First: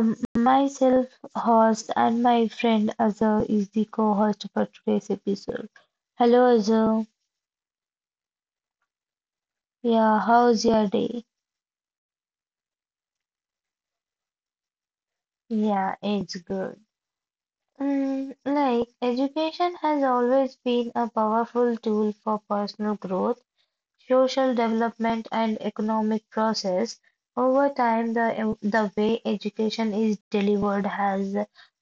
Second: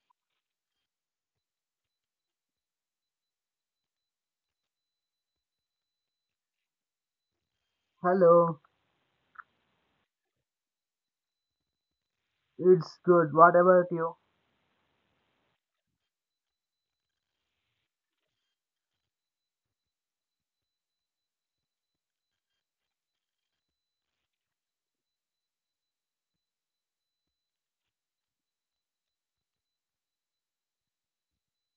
Myself, host, and my friend Azhar is the co-host for today's episode. Hello Azhar. Hello, Yeah, how's your day? it's good. What about you? Yeah, it's good. Education has always been a powerful tool for personal growth, social development and economic process. Over time, the way education is delivered has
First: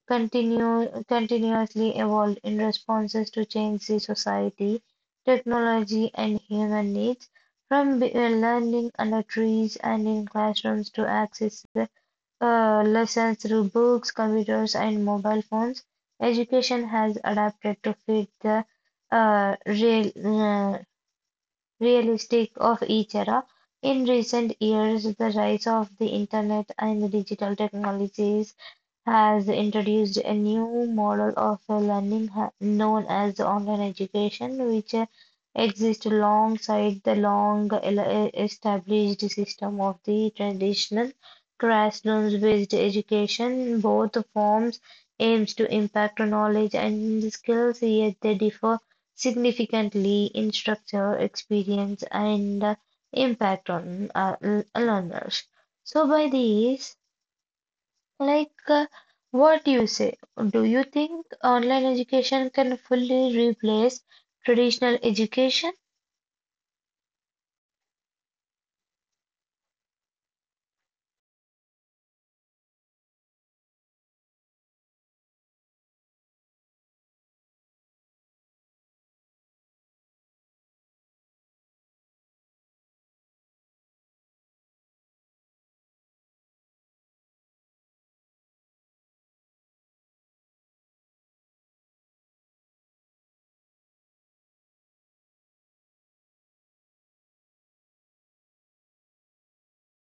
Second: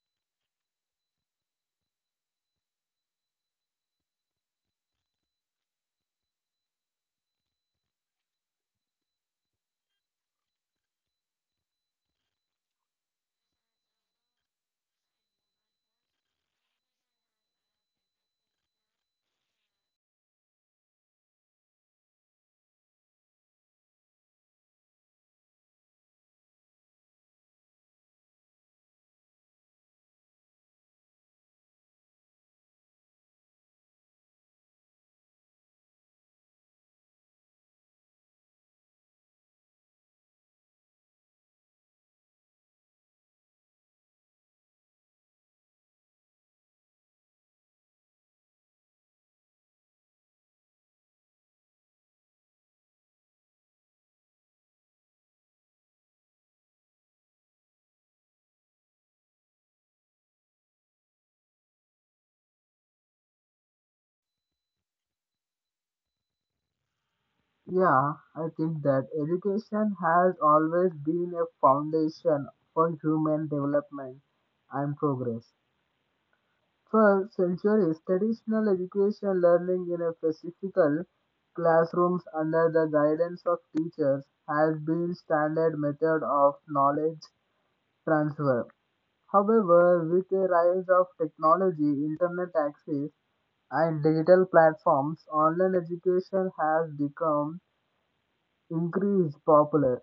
continuously evolved in responses to changes in society, technology, and human needs. From learning under trees and in classrooms to access lessons through books, computers, and mobile phones, education has adapted to fit the uh, real, uh, realistic of each era. In recent years, the rise of the internet and the digital technologies has introduced a new model of learning known as online education, which exists alongside the long established system of the traditional classrooms-based education. Both forms aims to impact knowledge and skills, yet they differ significantly in structure, experience, and impact on learners. So by these like, uh, what do you say? Do you think online education can fully replace traditional education? Yeah, I think that education has always been a foundation for human development and progress. For centuries, traditional education learning in a physical classrooms under the guidance of teachers has been standard method of knowledge transfer. However, with the rise of technology, internet access, and digital platforms, online education has become increased popular.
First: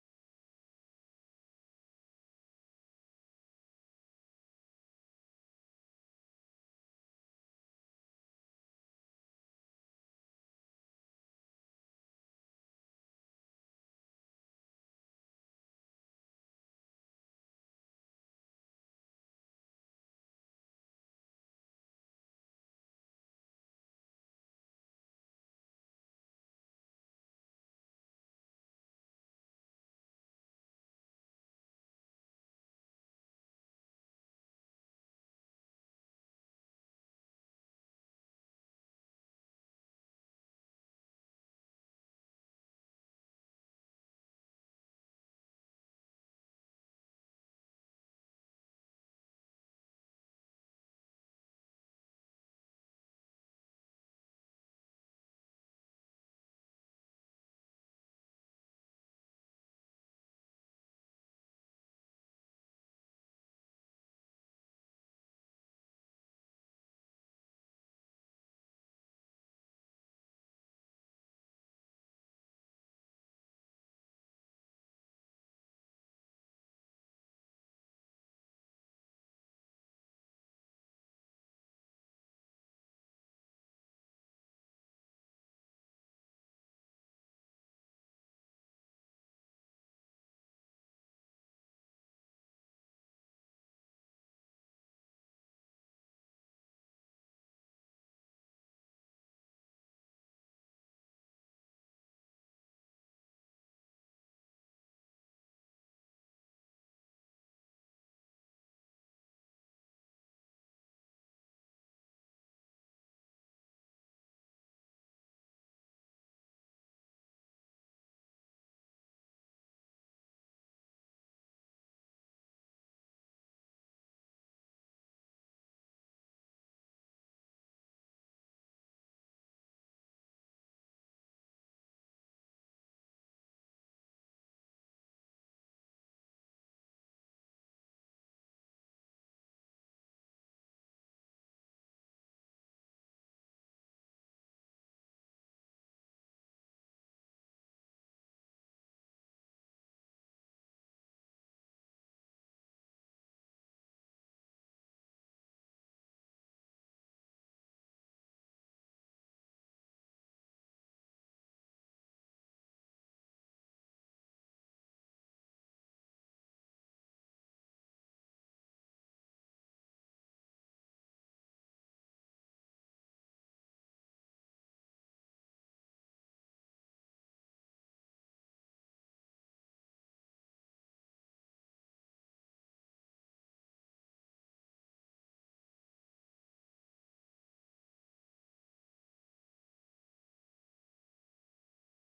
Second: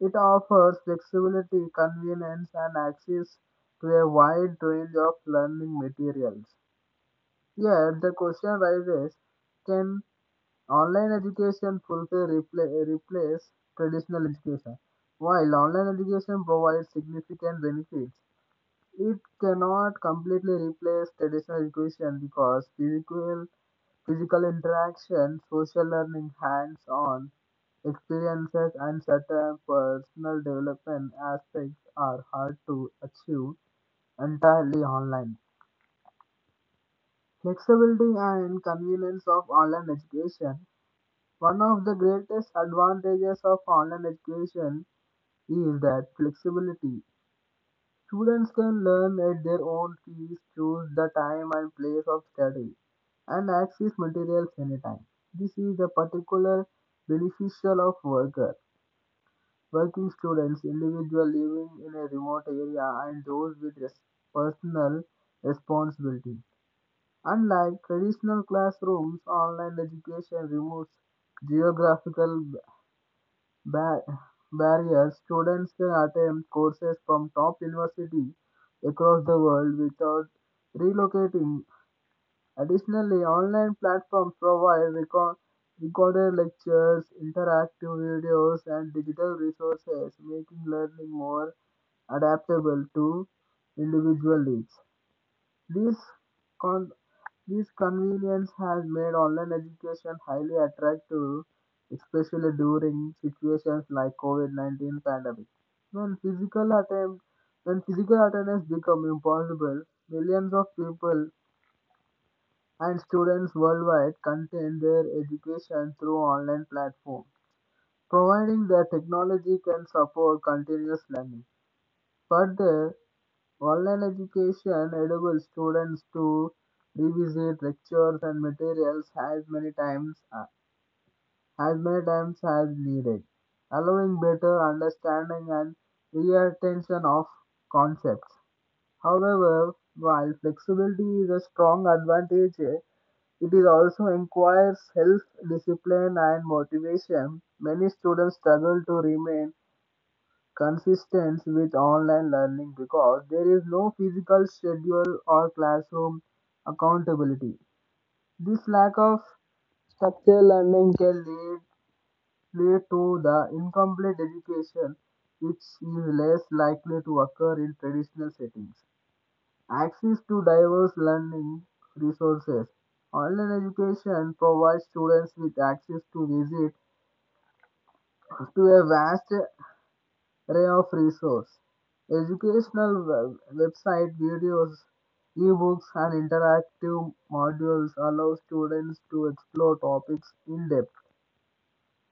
It offers flexibility, convenience, and access to a wide range of learning materials. Yet, the question rises, can online education replace traditional education? While online education provides significant benefits, it cannot completely replace traditional education because physical interaction, social learning, hands-on experiences, and certain personal development aspects are hard to achieve entirely online. Flexibility and convenience of online education. One of the greatest advantages of online education is that flexibility. Students can learn at their own pace, choose the time and place of study, and access materials anytime. This is a particular beneficial of working students, individuals living in a remote area, and those with personal responsibility. Unlike traditional classrooms, online education removes geographical Bar- barriers, students can attempt courses from top universities across the world without relocating. Additionally, online platforms provide recorded lectures, interactive videos, and digital resources, making learning more adaptable to individual needs. These con- this convenience has made online education highly attractive, especially during situations like COVID-19 pandemic. When physical attempt, when physical attendance become impossible, millions of people and students worldwide continue their education through online platforms, providing that technology can support continuous learning. Further, online education enables students to revisit lectures and materials as many times as needed, allowing better understanding and retention of concepts. However, while flexibility is a strong advantage, it is also requires self-discipline and motivation. Many students struggle to remain consistent with online learning because there is no physical schedule or classroom accountability. This lack of structured learning can lead to the incomplete education, which is less likely to occur in traditional settings. Access to diverse learning resources. Online education provides students with access to visit to a vast array of resource, educational website videos, ebooks, and interactive modules allow students to explore topics in depth.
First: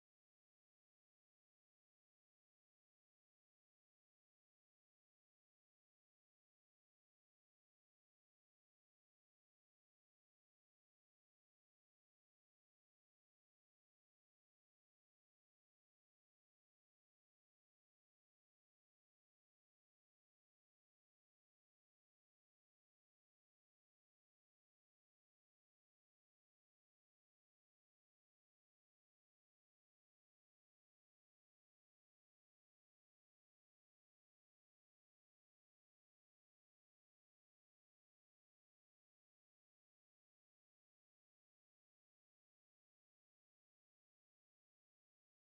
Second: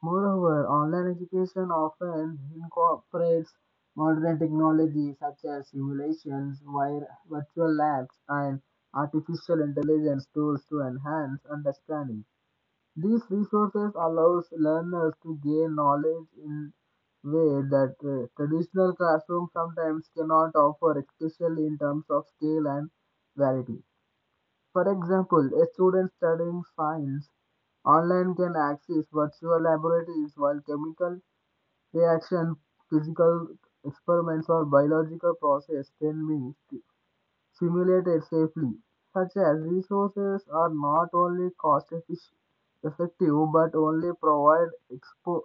Moreover, online education often incorporates modern technology such as simulations, virtual labs, and artificial intelligence tools to enhance understanding. These resources allows learners to gain knowledge in way that traditional classroom sometimes cannot offer, especially in terms of scale and variety. For example, a student studying science online can access virtual laboratories while chemical reaction, physical experiments, or biological process can be simulated safely, such as resources are not only effective but only provide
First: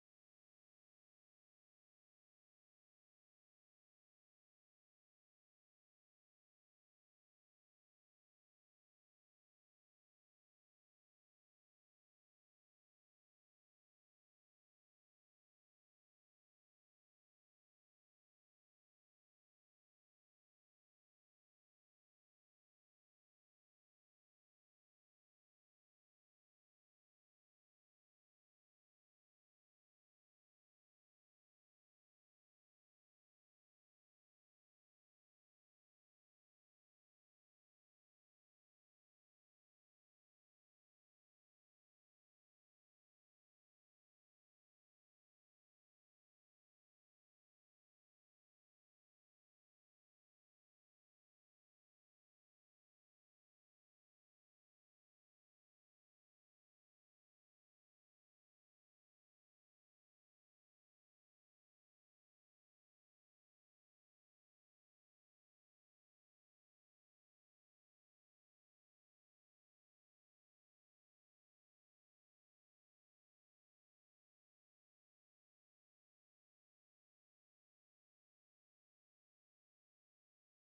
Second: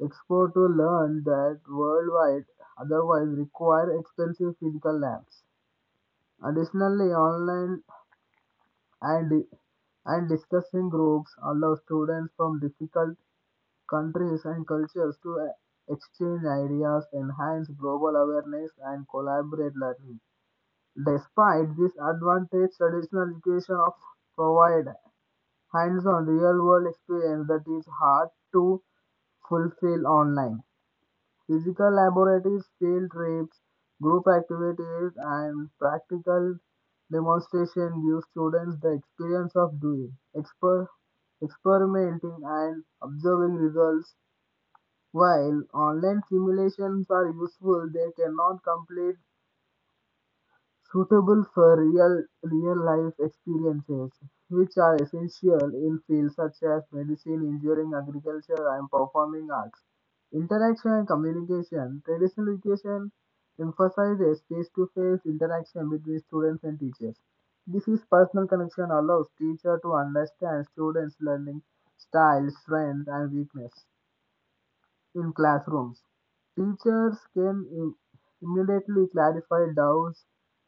expo to learn that worldwide otherwise require expensive physical labs. Additionally, online and and discussing groups allow students from difficult countries and cultures to exchange ideas, enhance global awareness, and collaborate learning. Despite this advantage, traditional education of provide hands-on real-world experience that is hard to fulfill online. Physical laboratories, field trips, group activities, and practical demonstration give students the experience of experimenting, and observing results. While online simulations are useful, they cannot complete suitable for real life experiences, which are essential in fields such as medicine, engineering, agriculture, and performing arts. Interaction and communication. Traditional education emphasizes face to face interaction between students and teachers. This is personal connection allows teacher to understand students' learning style, strength, and weakness in classrooms. Teachers can immediately clarify doubts,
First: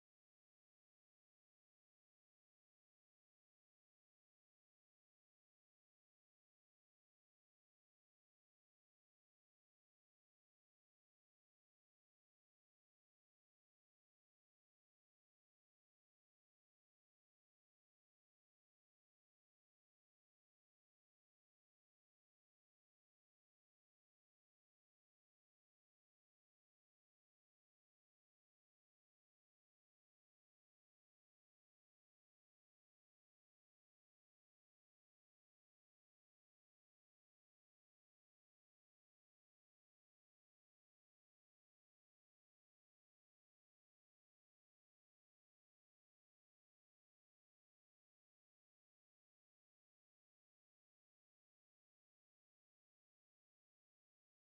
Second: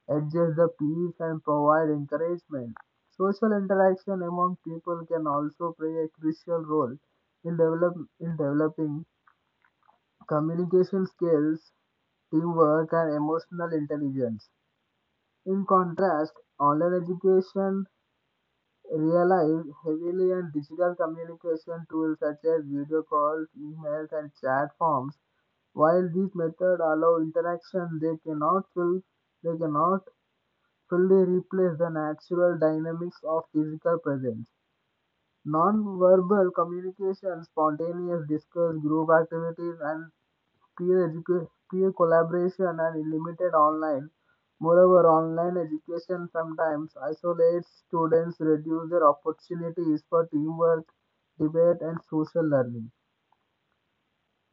adjust the peace, and provide encouragement. Social interaction among people can also play a crucial role in, develop, in developing communication skills, teamwork, and emotional intelligence. In contrast, online education relying heavily on digital communication tools such as video calls, emails, and chat forms. While these methods allow interaction, they cannot fully replace the natural dynamics of physical presence. Non-verbal communication, spontaneous discourse, group activities, and peer, educa- peer collaboration are limited online. Moreover, online education sometimes isolates students, reduces their opportunities for teamwork, debate, and social learning.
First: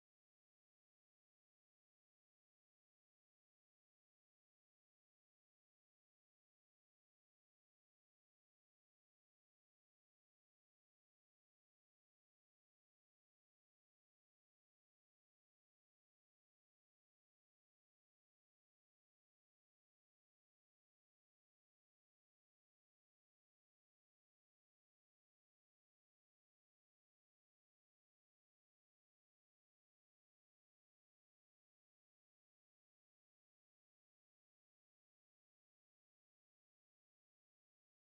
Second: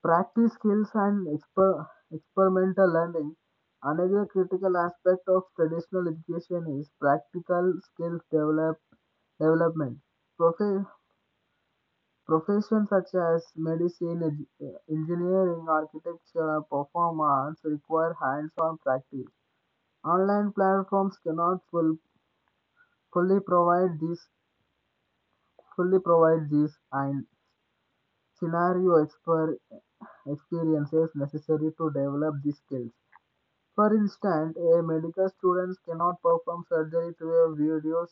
Practice skills and experimental learning. Another critical aspect of traditional education is practical skills development. Profe- Professions such as medicine, engineering, architecture, performance require hands-on practice. Online platforms cannot full, fully provide this and scenario experiences necessary to develop these skills. For instance, a medical student cannot perform surgery through a video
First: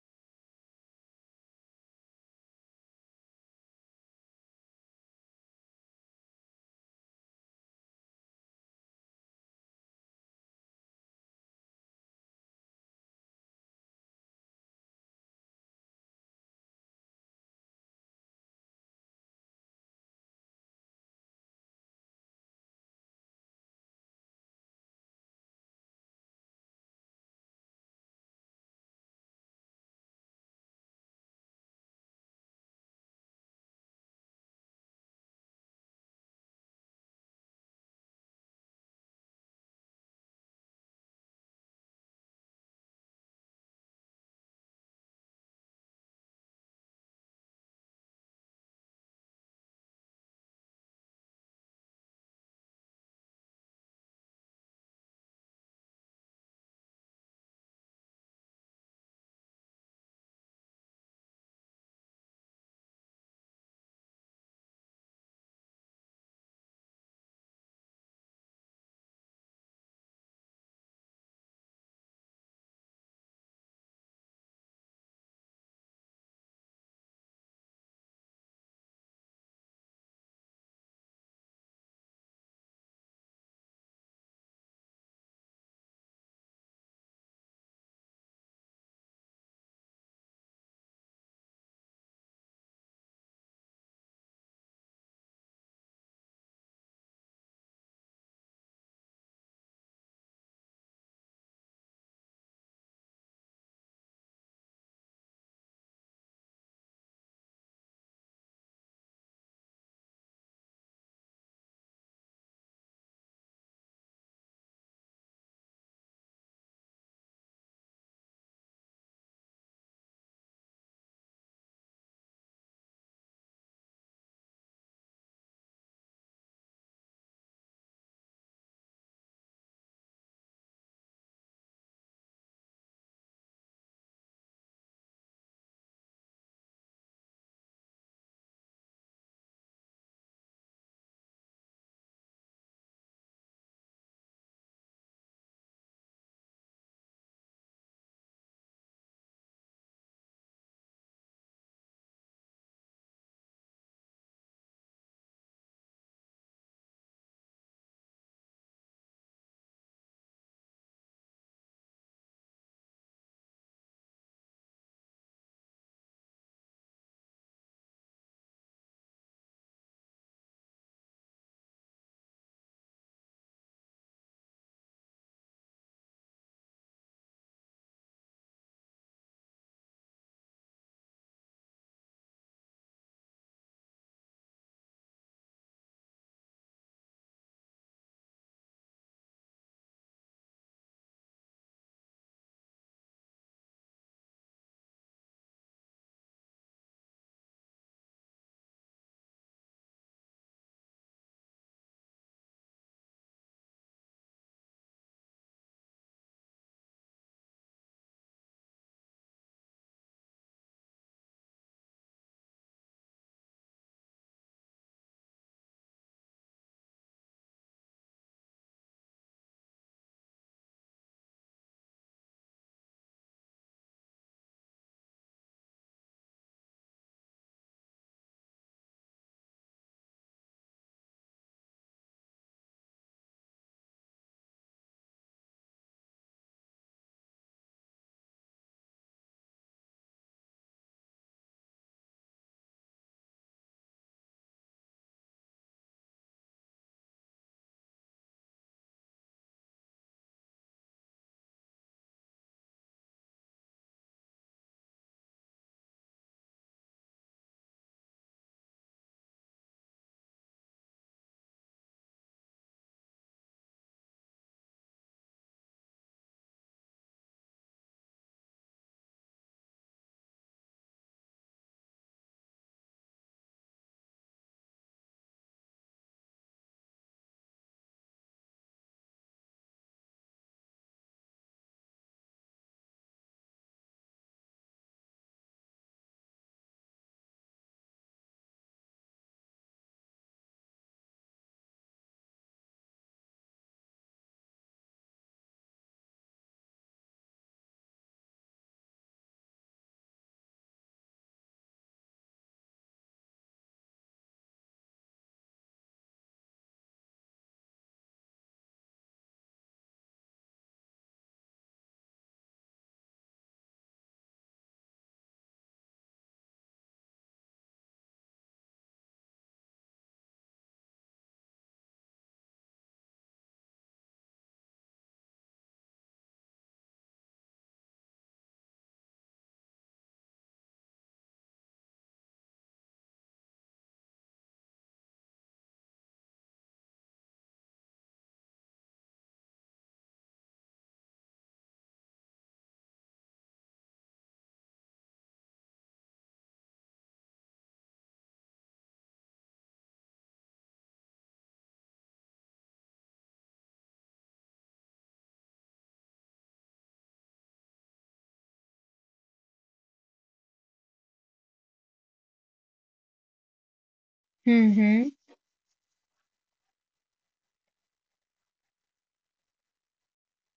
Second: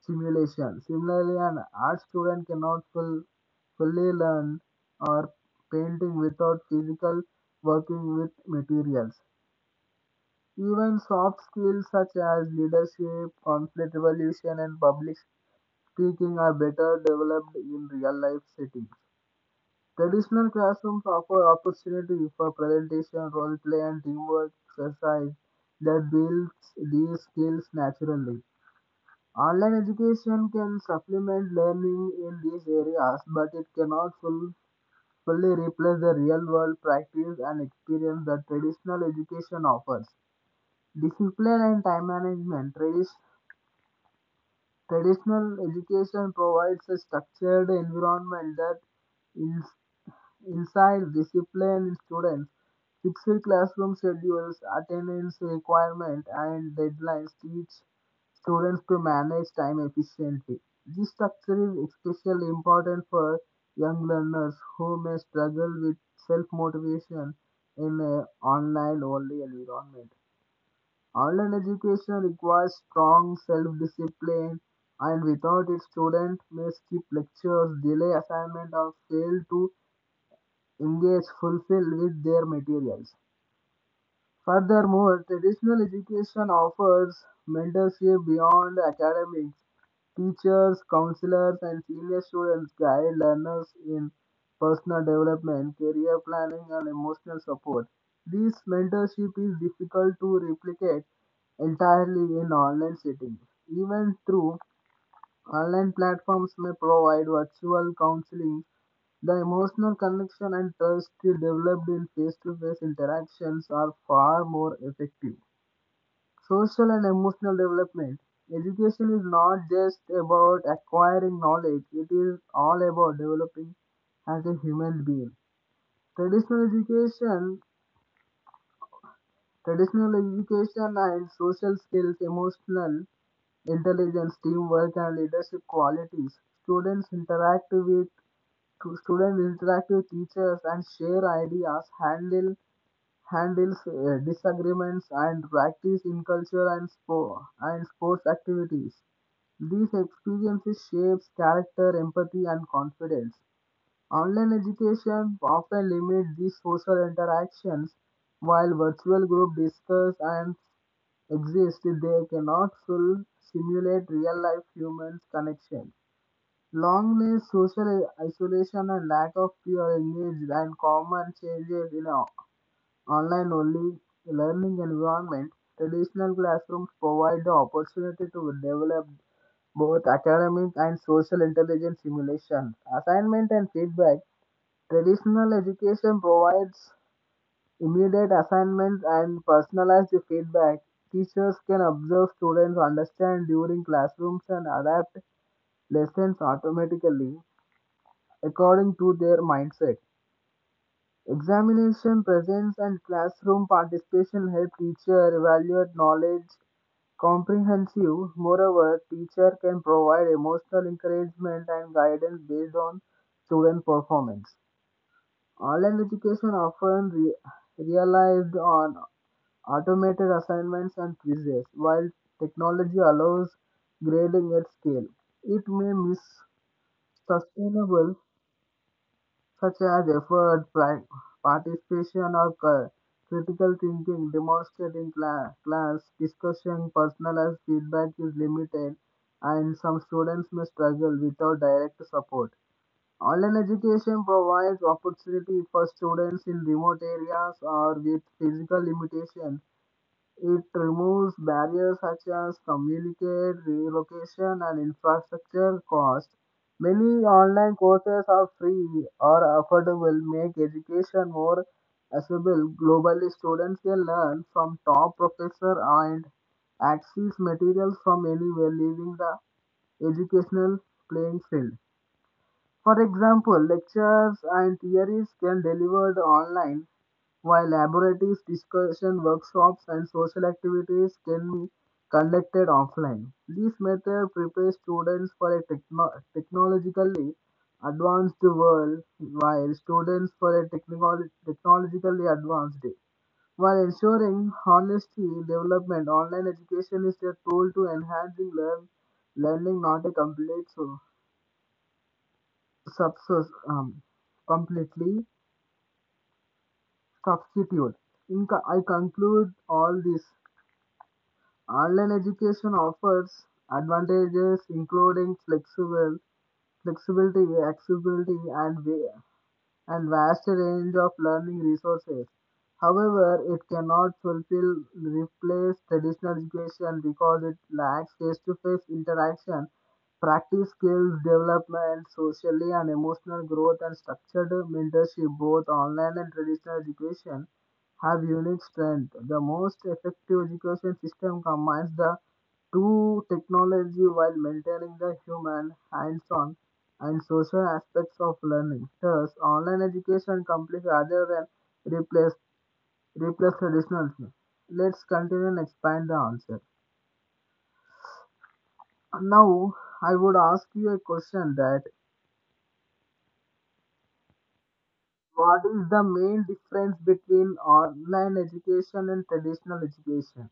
simulation. Similarly, an art student cannot full, fully learn or painting without physical working with materials. Even soft skills such as leadership, conflict resolution, and public speaking are better developed in real life settings. Traditional classrooms offer opportunity for presentation, role play, and teamwork exercise that builds these skills naturally. Online education can supplement learning in these areas, but it cannot full, fully replace the real world practice and experience that traditional education offers. Discipline and time management. Traditional education provides a structured environment that ins- insights discipline in students. Fixed classroom schedules, attendance requirement, and deadlines teach students to manage time efficiently. This structure is especially important for young learners who may struggle with self motivation in an online only environment. Online education requires strong self-discipline and without it students may skip lectures, delay assignment, or fail to engage fulfilled with their materials. Furthermore, traditional education offers mentorship beyond academics. Teachers, counselors, and senior students guide learners in personal development, career planning, and emotional support. This mentorship is difficult to replicate entirely in online settings. Even through online platforms may provide virtual counseling, the emotional connection and trust developed in face to face interactions are far more effective. Social and emotional development. Education is not just about acquiring knowledge, it is all about developing as a human being. Traditional education Traditional education and social skills, emotional intelligence, teamwork, and leadership qualities. Students interact with teachers and share ideas, handle handles disagreements, and practice in culture and sport and sports activities. These experiences shapes character, empathy, and confidence. Online education often limits these social interactions, while virtual group discussions and exist, they cannot full simulate real life human connections. Longness, social isolation, and lack of peer engagement and common changes in an online only learning environment, traditional classrooms provide the opportunity to develop both academic and social intelligence simulation, assignment, and feedback. Traditional education provides immediate assignments and personalized feedback. Teachers can observe students understand during classrooms and adapt lessons automatically according to their mindset. Examination presence and classroom participation help teacher evaluate knowledge comprehensive. Moreover, teacher can provide emotional encouragement and guidance based on student performance. Online education often relied on automated assignments and quizzes, while technology allows grading at scale. It may miss sustainable such as participation, or critical thinking demonstrated in class. Discussion, personalized feedback is limited, and some students may struggle without direct support. Online education provides opportunity for students in remote areas or with physical limitations. It removes barriers such as communicate, relocation, and infrastructure costs. Many online courses are free or affordable, make education more accessible. Globally, students can learn from top professors and access materials from anywhere, leaving the educational playing field. For example, lectures and theories can delivered online, while laboratories, discussion workshops, and social activities can be conducted offline. This method prepares students for a technologically advanced world, while students for a technical technologically advanced day. While ensuring honesty development, online education is a tool to enhancing learning, not a subs- um, completely substitute. I conclude all this. Online education offers advantages including flexibility, accessibility, and way, and vast range of learning resources. However, it cannot fulfill replace traditional education because it lacks face-to-face interaction, practice skills development, socially and emotional growth, and structured mentorship. Both online and traditional education have unique strength. The most effective education system combines the two technology while maintaining the human hands-on and social aspects of learning. Thus, online education completes rather than replace traditional thing. Let's continue and expand the answer. Now, I would ask you a question that Mm-hmm. what is the main difference between online education and traditional education?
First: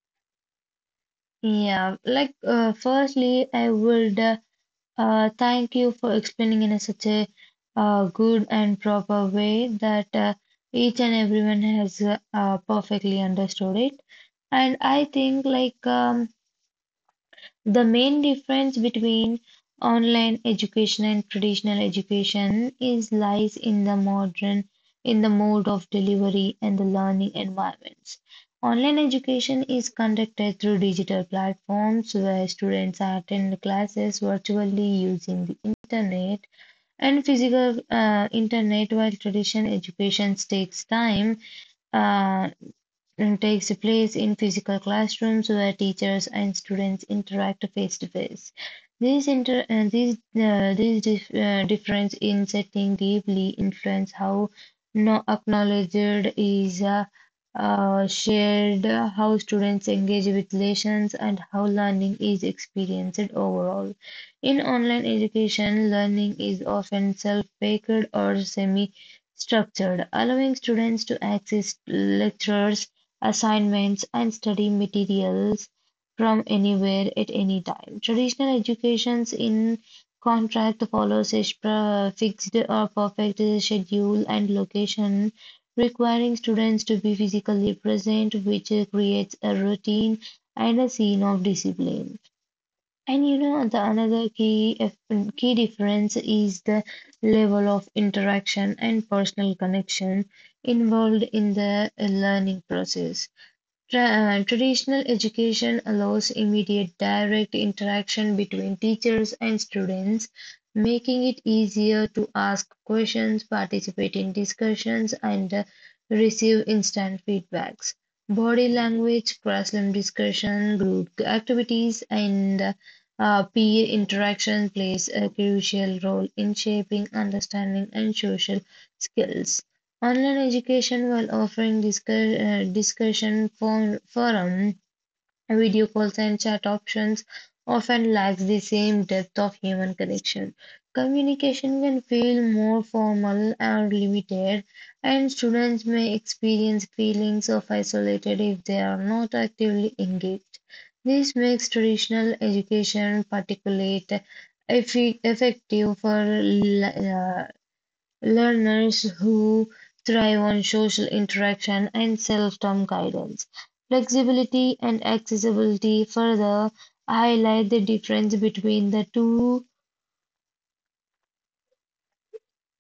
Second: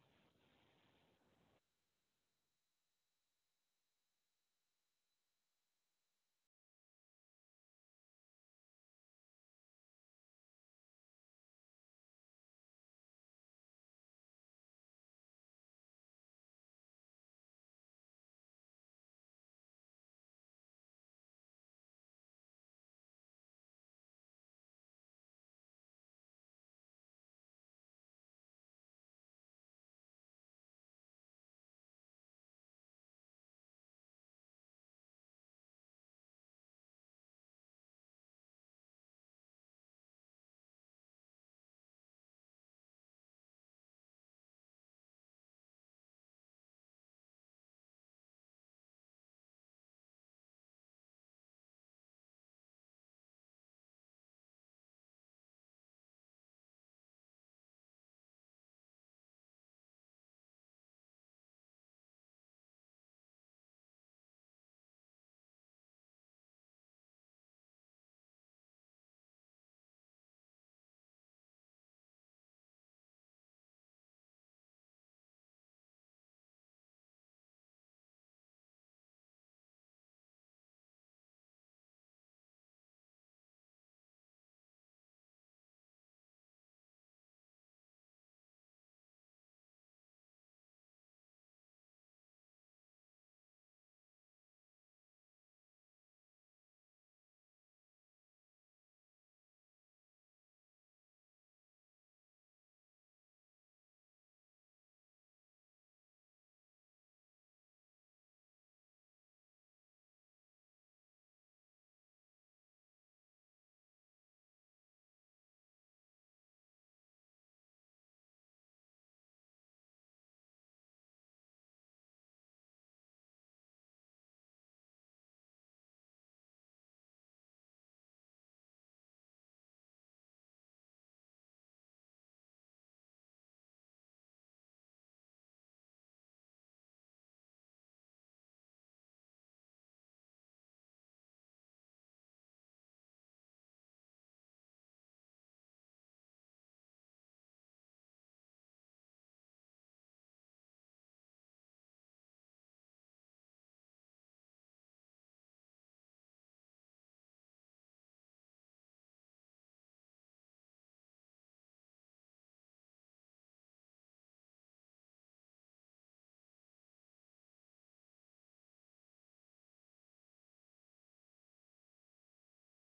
Yeah, firstly, I would thank you for explaining in a, such a good and proper way that each and everyone has perfectly understood it. And I think the main difference between online education and traditional education is lies in the modern in the mode of delivery and the learning environments. Online education is conducted through digital platforms where students attend classes virtually using the internet and physical internet, while traditional education takes time uh, and takes place in physical classrooms where teachers and students interact face to face. These inter these dif difference in setting deeply influence how no acknowledged is shared, how students engage with lessons, and how learning is experienced overall. In online education, learning is often self-paced or semi structured, allowing students to access lectures assignments, and study materials from anywhere at any time. Traditional educations in contract follows a fixed or perfect schedule and location, requiring students to be physically present, which creates a routine and a scene of discipline. And you know, the another key difference is the level of interaction and personal connection involved in the learning process. Traditional education allows immediate direct interaction between teachers and students, making it easier to ask questions, participate in discussions, and receive instant feedbacks. Body language, classroom discussion, group activities, and peer interaction plays a crucial role in shaping understanding and social skills. Online education, while offering discussion forum, video calls, and chat options, often lacks the same depth of human connection. Communication can feel more formal and limited, and students may experience feelings of isolated if they are not actively engaged. This makes traditional education particularly effective for learners who thrive on social interaction and self-taught guidance. Flexibility and accessibility further highlight the difference between the two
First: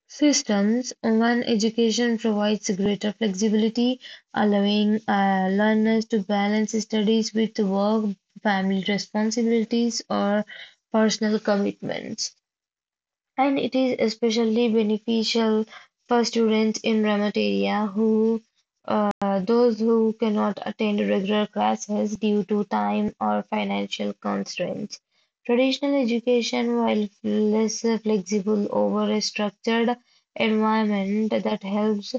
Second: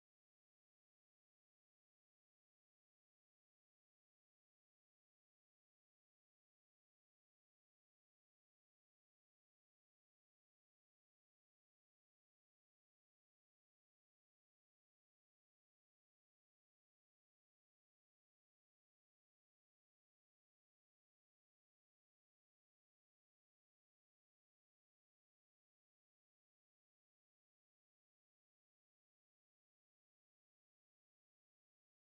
systems. One education provides greater flexibility, allowing learners to balance studies with work, family responsibilities, or personal commitments. And it is especially beneficial for students in remote area who uh, those who cannot attend regular classes due to time or financial constraints. Traditional education, while less flexible over a structured environment that helps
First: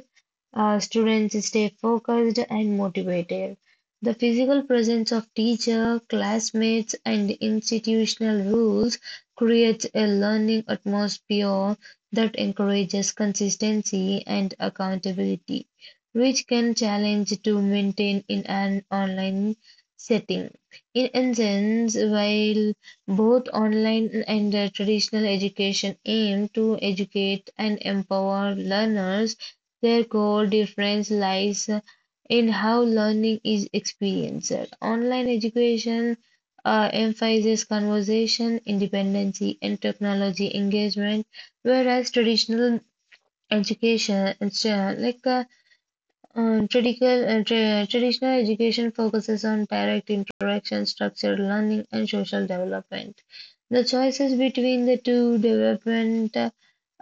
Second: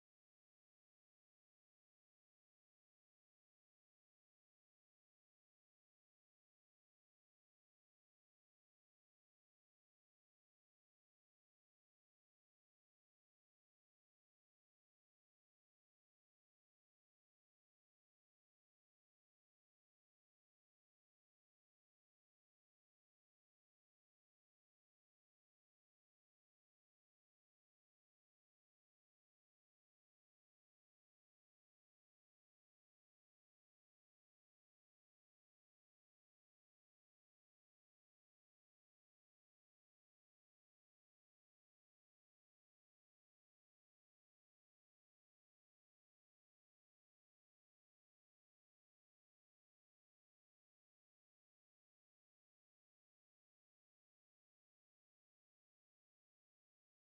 students stay focused and motivated. The physical presence of teacher, classmates, and institutional rules creates a learning atmosphere that encourages consistency and accountability, which can challenge to maintain in an online setting. In essence, while both online and traditional education aim to educate and empower learners, their core difference lies in how learning is experienced. Online education emphasizes conversation, independency, and technology engagement, whereas traditional education, it's, like traditional, tra- traditional education focuses on direct interaction, structured learning, and social development. The choices between the two development uh,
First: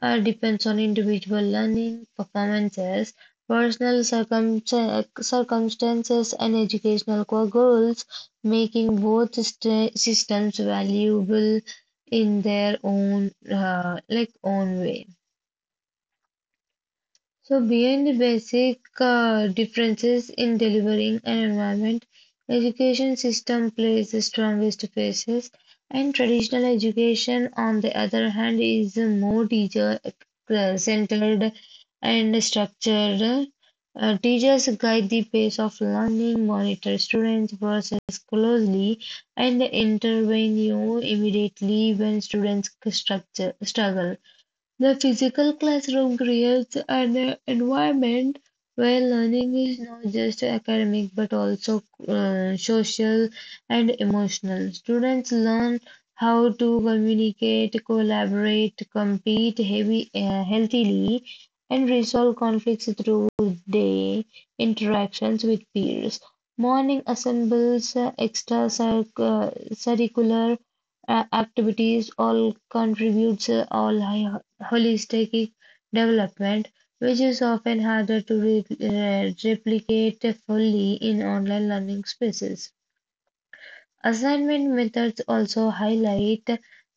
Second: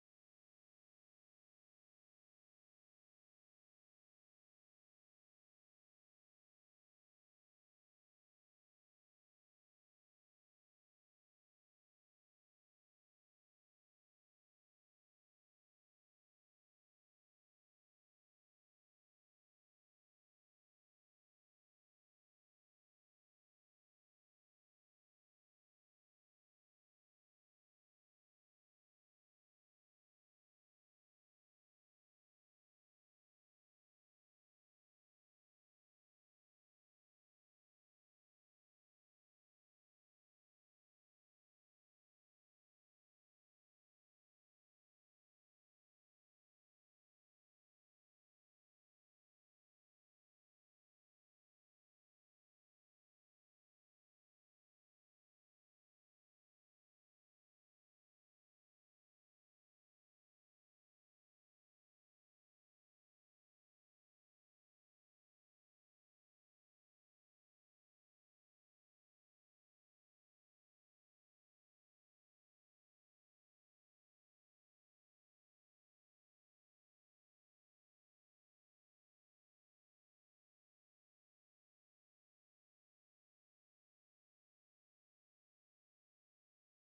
uh, depends on individual learning, performances, personal circumstances, and educational goals, making both systems valuable in their own own way. So beyond the basic differences in delivering an environment, education system plays the strongest faces, and traditional education, on the other hand, is more teacher centered and structured. Teachers guide the pace of learning, monitor students' process closely, and intervene you know, immediately when students struggle. The physical classroom creates an environment where learning is not just academic but also social and emotional. Students learn how to communicate, collaborate, compete healthily, and resolve conflicts through day interactions with peers. Morning assembles curricular activities all contributes all high holistic development, which is often harder to replicate fully in online learning spaces. Assignment methods also highlight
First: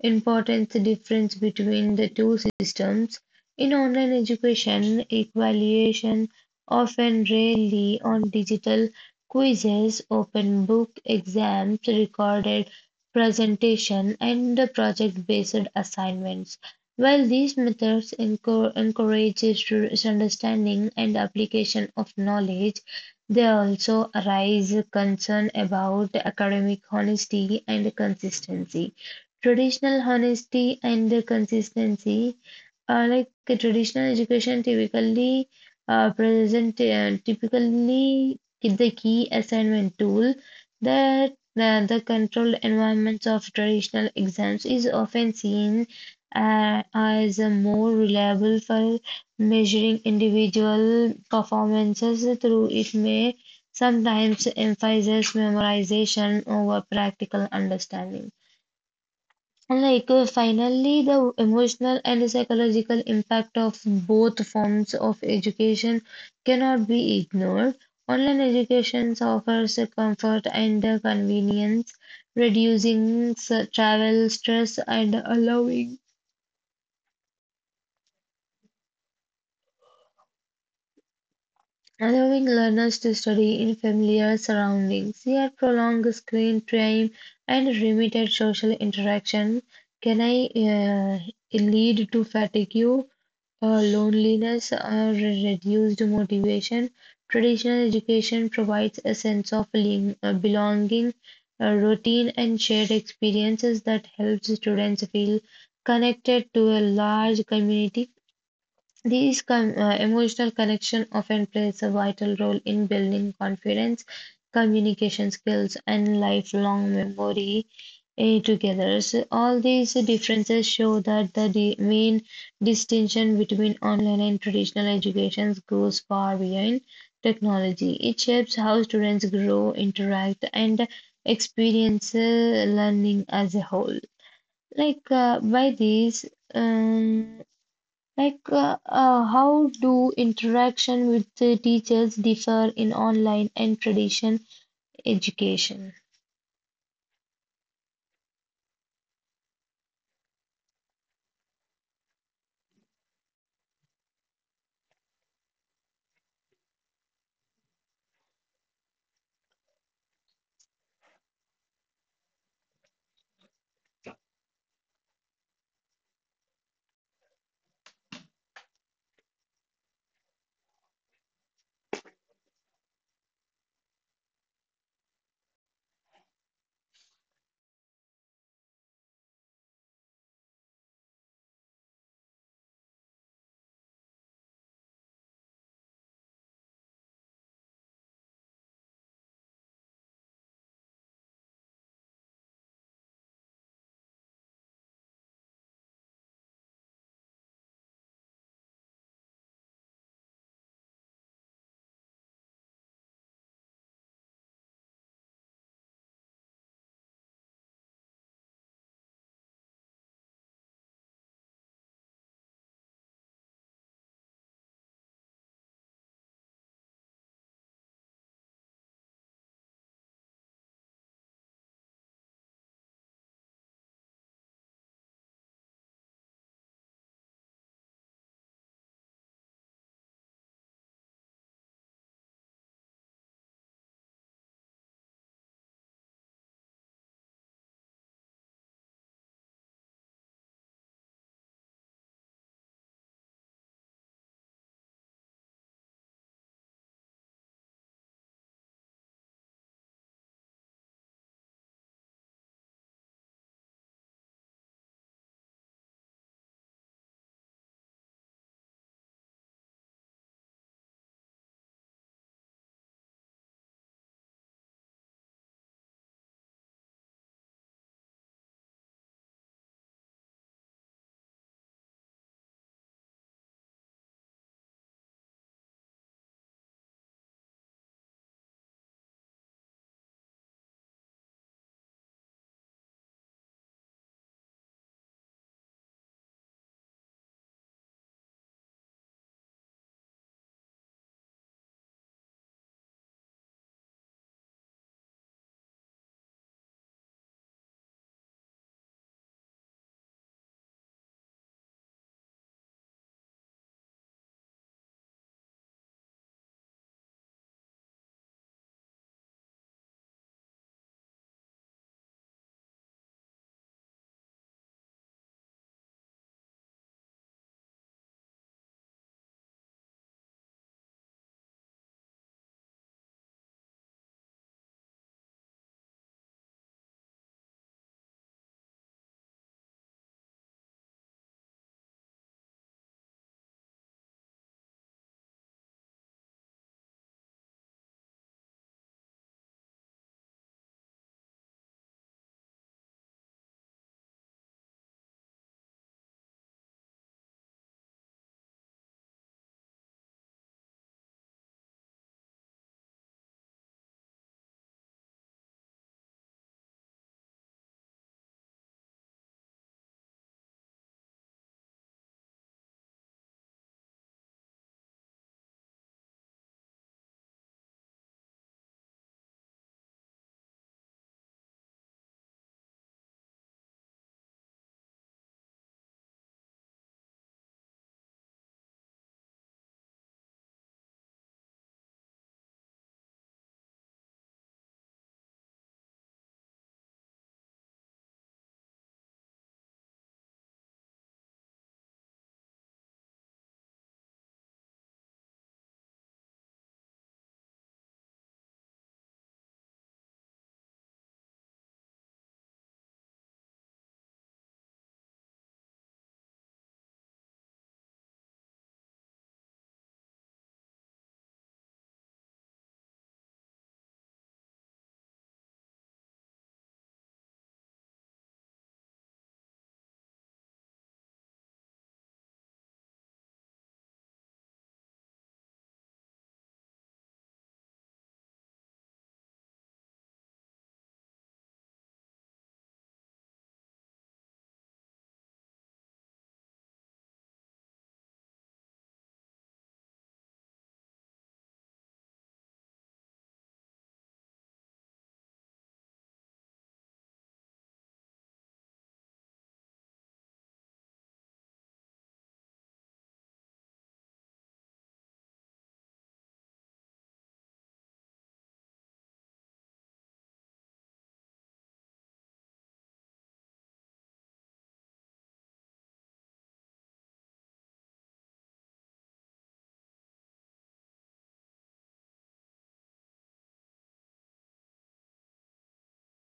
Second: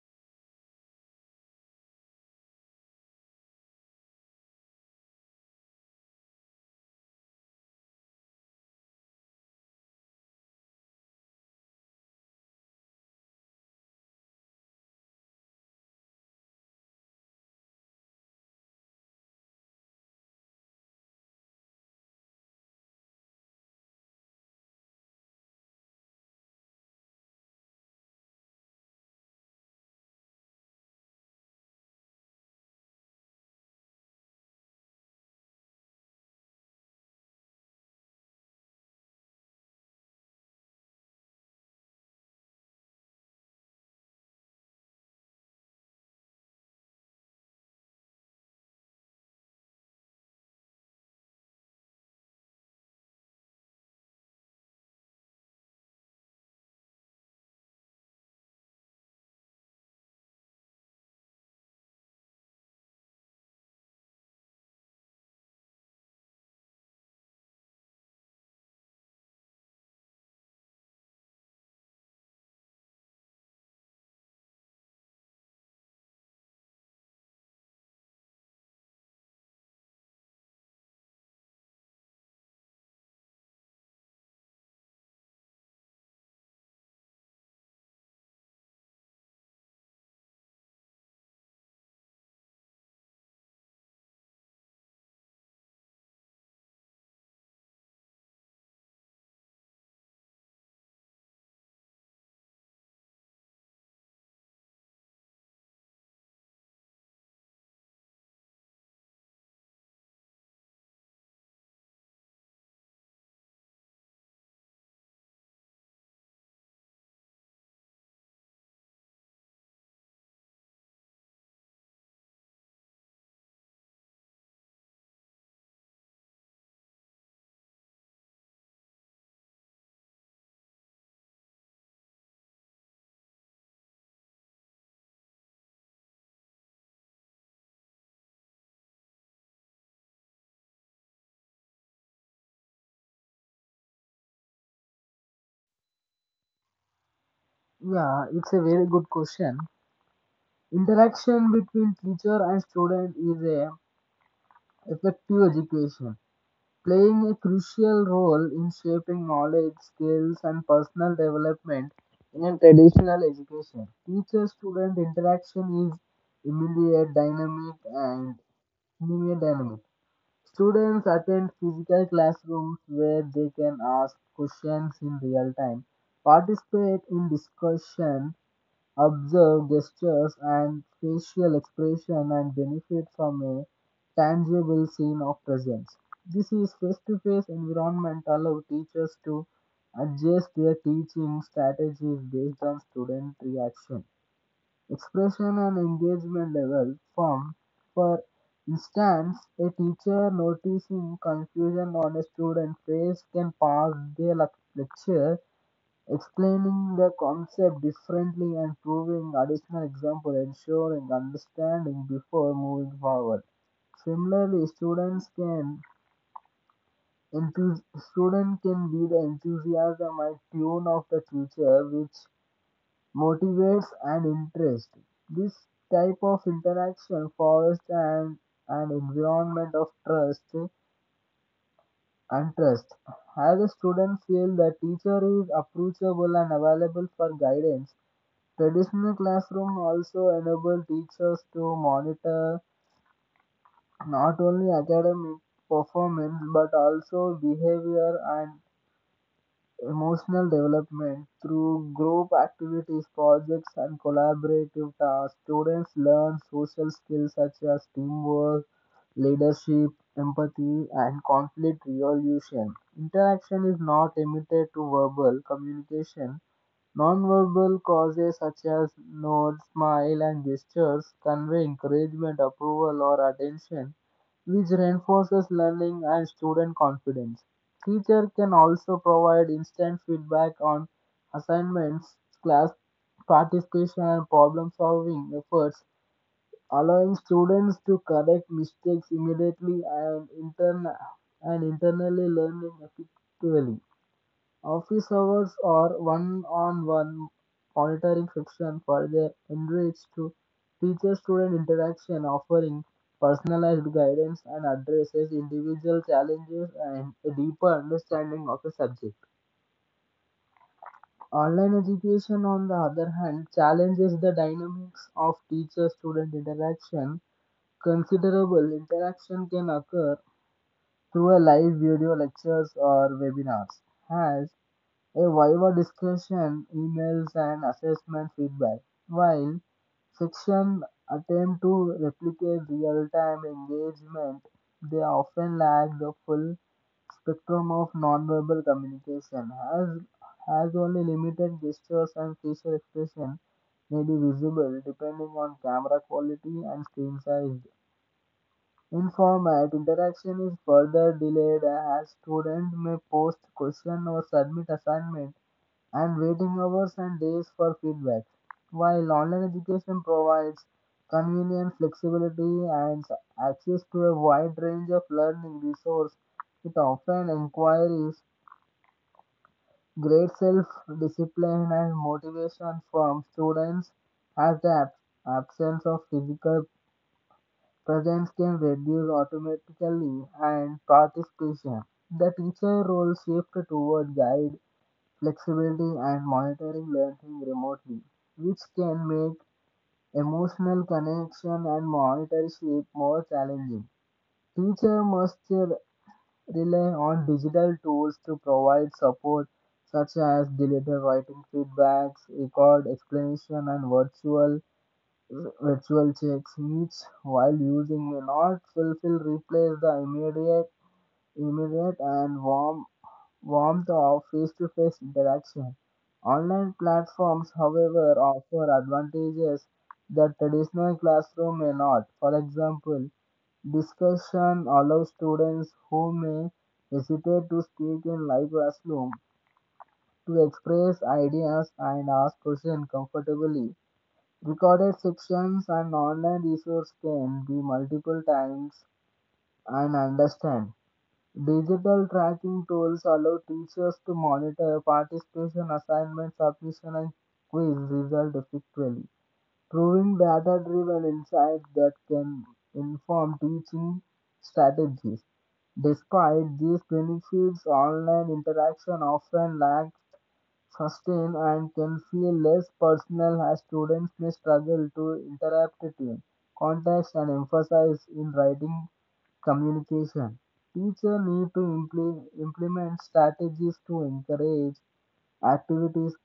important difference between the two systems. In online education, evaluation often rely on digital quizzes, open book exams, recorded presentation, and the project-based assignments. While these methods encourage students' understanding and application of knowledge, there also arise concern about academic honesty and consistency. Traditional honesty and consistency like Traditional education typically present typically the key assignment tool that the controlled environments of traditional exams is often seen as a more reliable for measuring individual performances through it may sometimes emphasize memorization over practical understanding. And finally, the emotional and psychological impact of both forms of education cannot be ignored. Online education offers comfort and convenience, reducing travel stress and allowing learners to study in familiar surroundings, yet prolonged screen time and limited social interaction can uh, lead to fatigue, loneliness, or reduced motivation. Traditional education provides a sense of belonging, routine, and shared experiences that helps students feel connected to a large community. These emotional connection often plays a vital role in building confidence, communication skills, and lifelong memory together. So all these differences show that the main distinction between online and traditional educations goes far beyond technology. It shapes how students grow, interact, and experience learning as a whole. Like uh, by these. Um, how do interaction with the teachers differ in online and tradition education? Yeah, it's a very good question. Interaction between teacher and student is a effective education, playing a crucial role in shaping knowledge, skills, and personal development in a traditional education. Teacher student interaction is immediate, dynamic, and linear dynamic. Students attend physical classrooms where they can ask questions in real time, participate in discussion, observe gestures and facial expression, and benefit from a tangible scene of presence. This is face-to-face environment allow teachers to adjust their teaching strategies based on student reaction, expression, and engagement level. Form for instance, a teacher noticing confusion on a student's face can pause their lecture, explaining the concept differently and proving additional example, ensuring understanding before moving forward. Similarly, enthus- student can be the enthusiasm and tune of the future which motivates and interest. This type of interaction fosters an environment of trust. As the students feel the teacher is approachable and available for guidance, traditional classroom also enable teachers to monitor not only academic performance but also behavior and emotional development through group activities, projects, and collaborative tasks. Students learn social skills such as teamwork, leadership, empathy, and conflict resolution. Interaction is not limited to verbal communication. Nonverbal causes such as nods, smiles, and gestures convey encouragement, approval, or attention, which reinforces learning and student confidence. Teacher can also provide instant feedback on assignments, class participation, and problem-solving efforts, allowing students to correct mistakes immediately and, and internally learning effectively. Office hours or one-on-one monitoring friction for their enriched to teacher-student interaction, offering personalized guidance and addresses individual challenges and a deeper understanding of a subject. Online education, on the other hand, challenges the dynamics of teacher-student interaction. Considerable interaction can occur through a live video lectures or webinars, as a viva discussion, emails, and assessment feedback, while section attempt to replicate real-time engagement. They often lack the full spectrum of nonverbal communication, as only limited gestures and facial expression may be visible depending on camera quality and screen size. In format, interaction is further delayed as students may post questions or submit assignments and waiting hours and days for feedback. While online education provides convenience, flexibility, and access to a wide range of learning resources, it often requires great self discipline and motivation from students, as the absence of physical presence can reduce automatically and participation. The teacher role shift toward guide flexibility, and monitoring learning remotely, which can make emotional connection and mentorship more challenging. Teacher must rely on digital tools to provide support such as deleted writing feedbacks, record explanation, and virtual checks, which while using may not fulfill replace the immediate and warm warmth of face-to-face interaction. Online platforms, however, offer advantages that traditional classroom may not. For example, discussion allows students who may hesitate to speak in live classroom to express ideas and ask questions comfortably. Recorded sections and online resources can be multiple times and understand. Digital tracking tools allow teachers to monitor participation, assignment submission, and quiz results effectively, proving data-driven insights that can inform teaching strategies. Despite these benefits, online interaction often lacks sustain and can feel less personal as students may struggle to interpret context and emphasize in writing communication. Teacher need to implement strategies to encourage activities,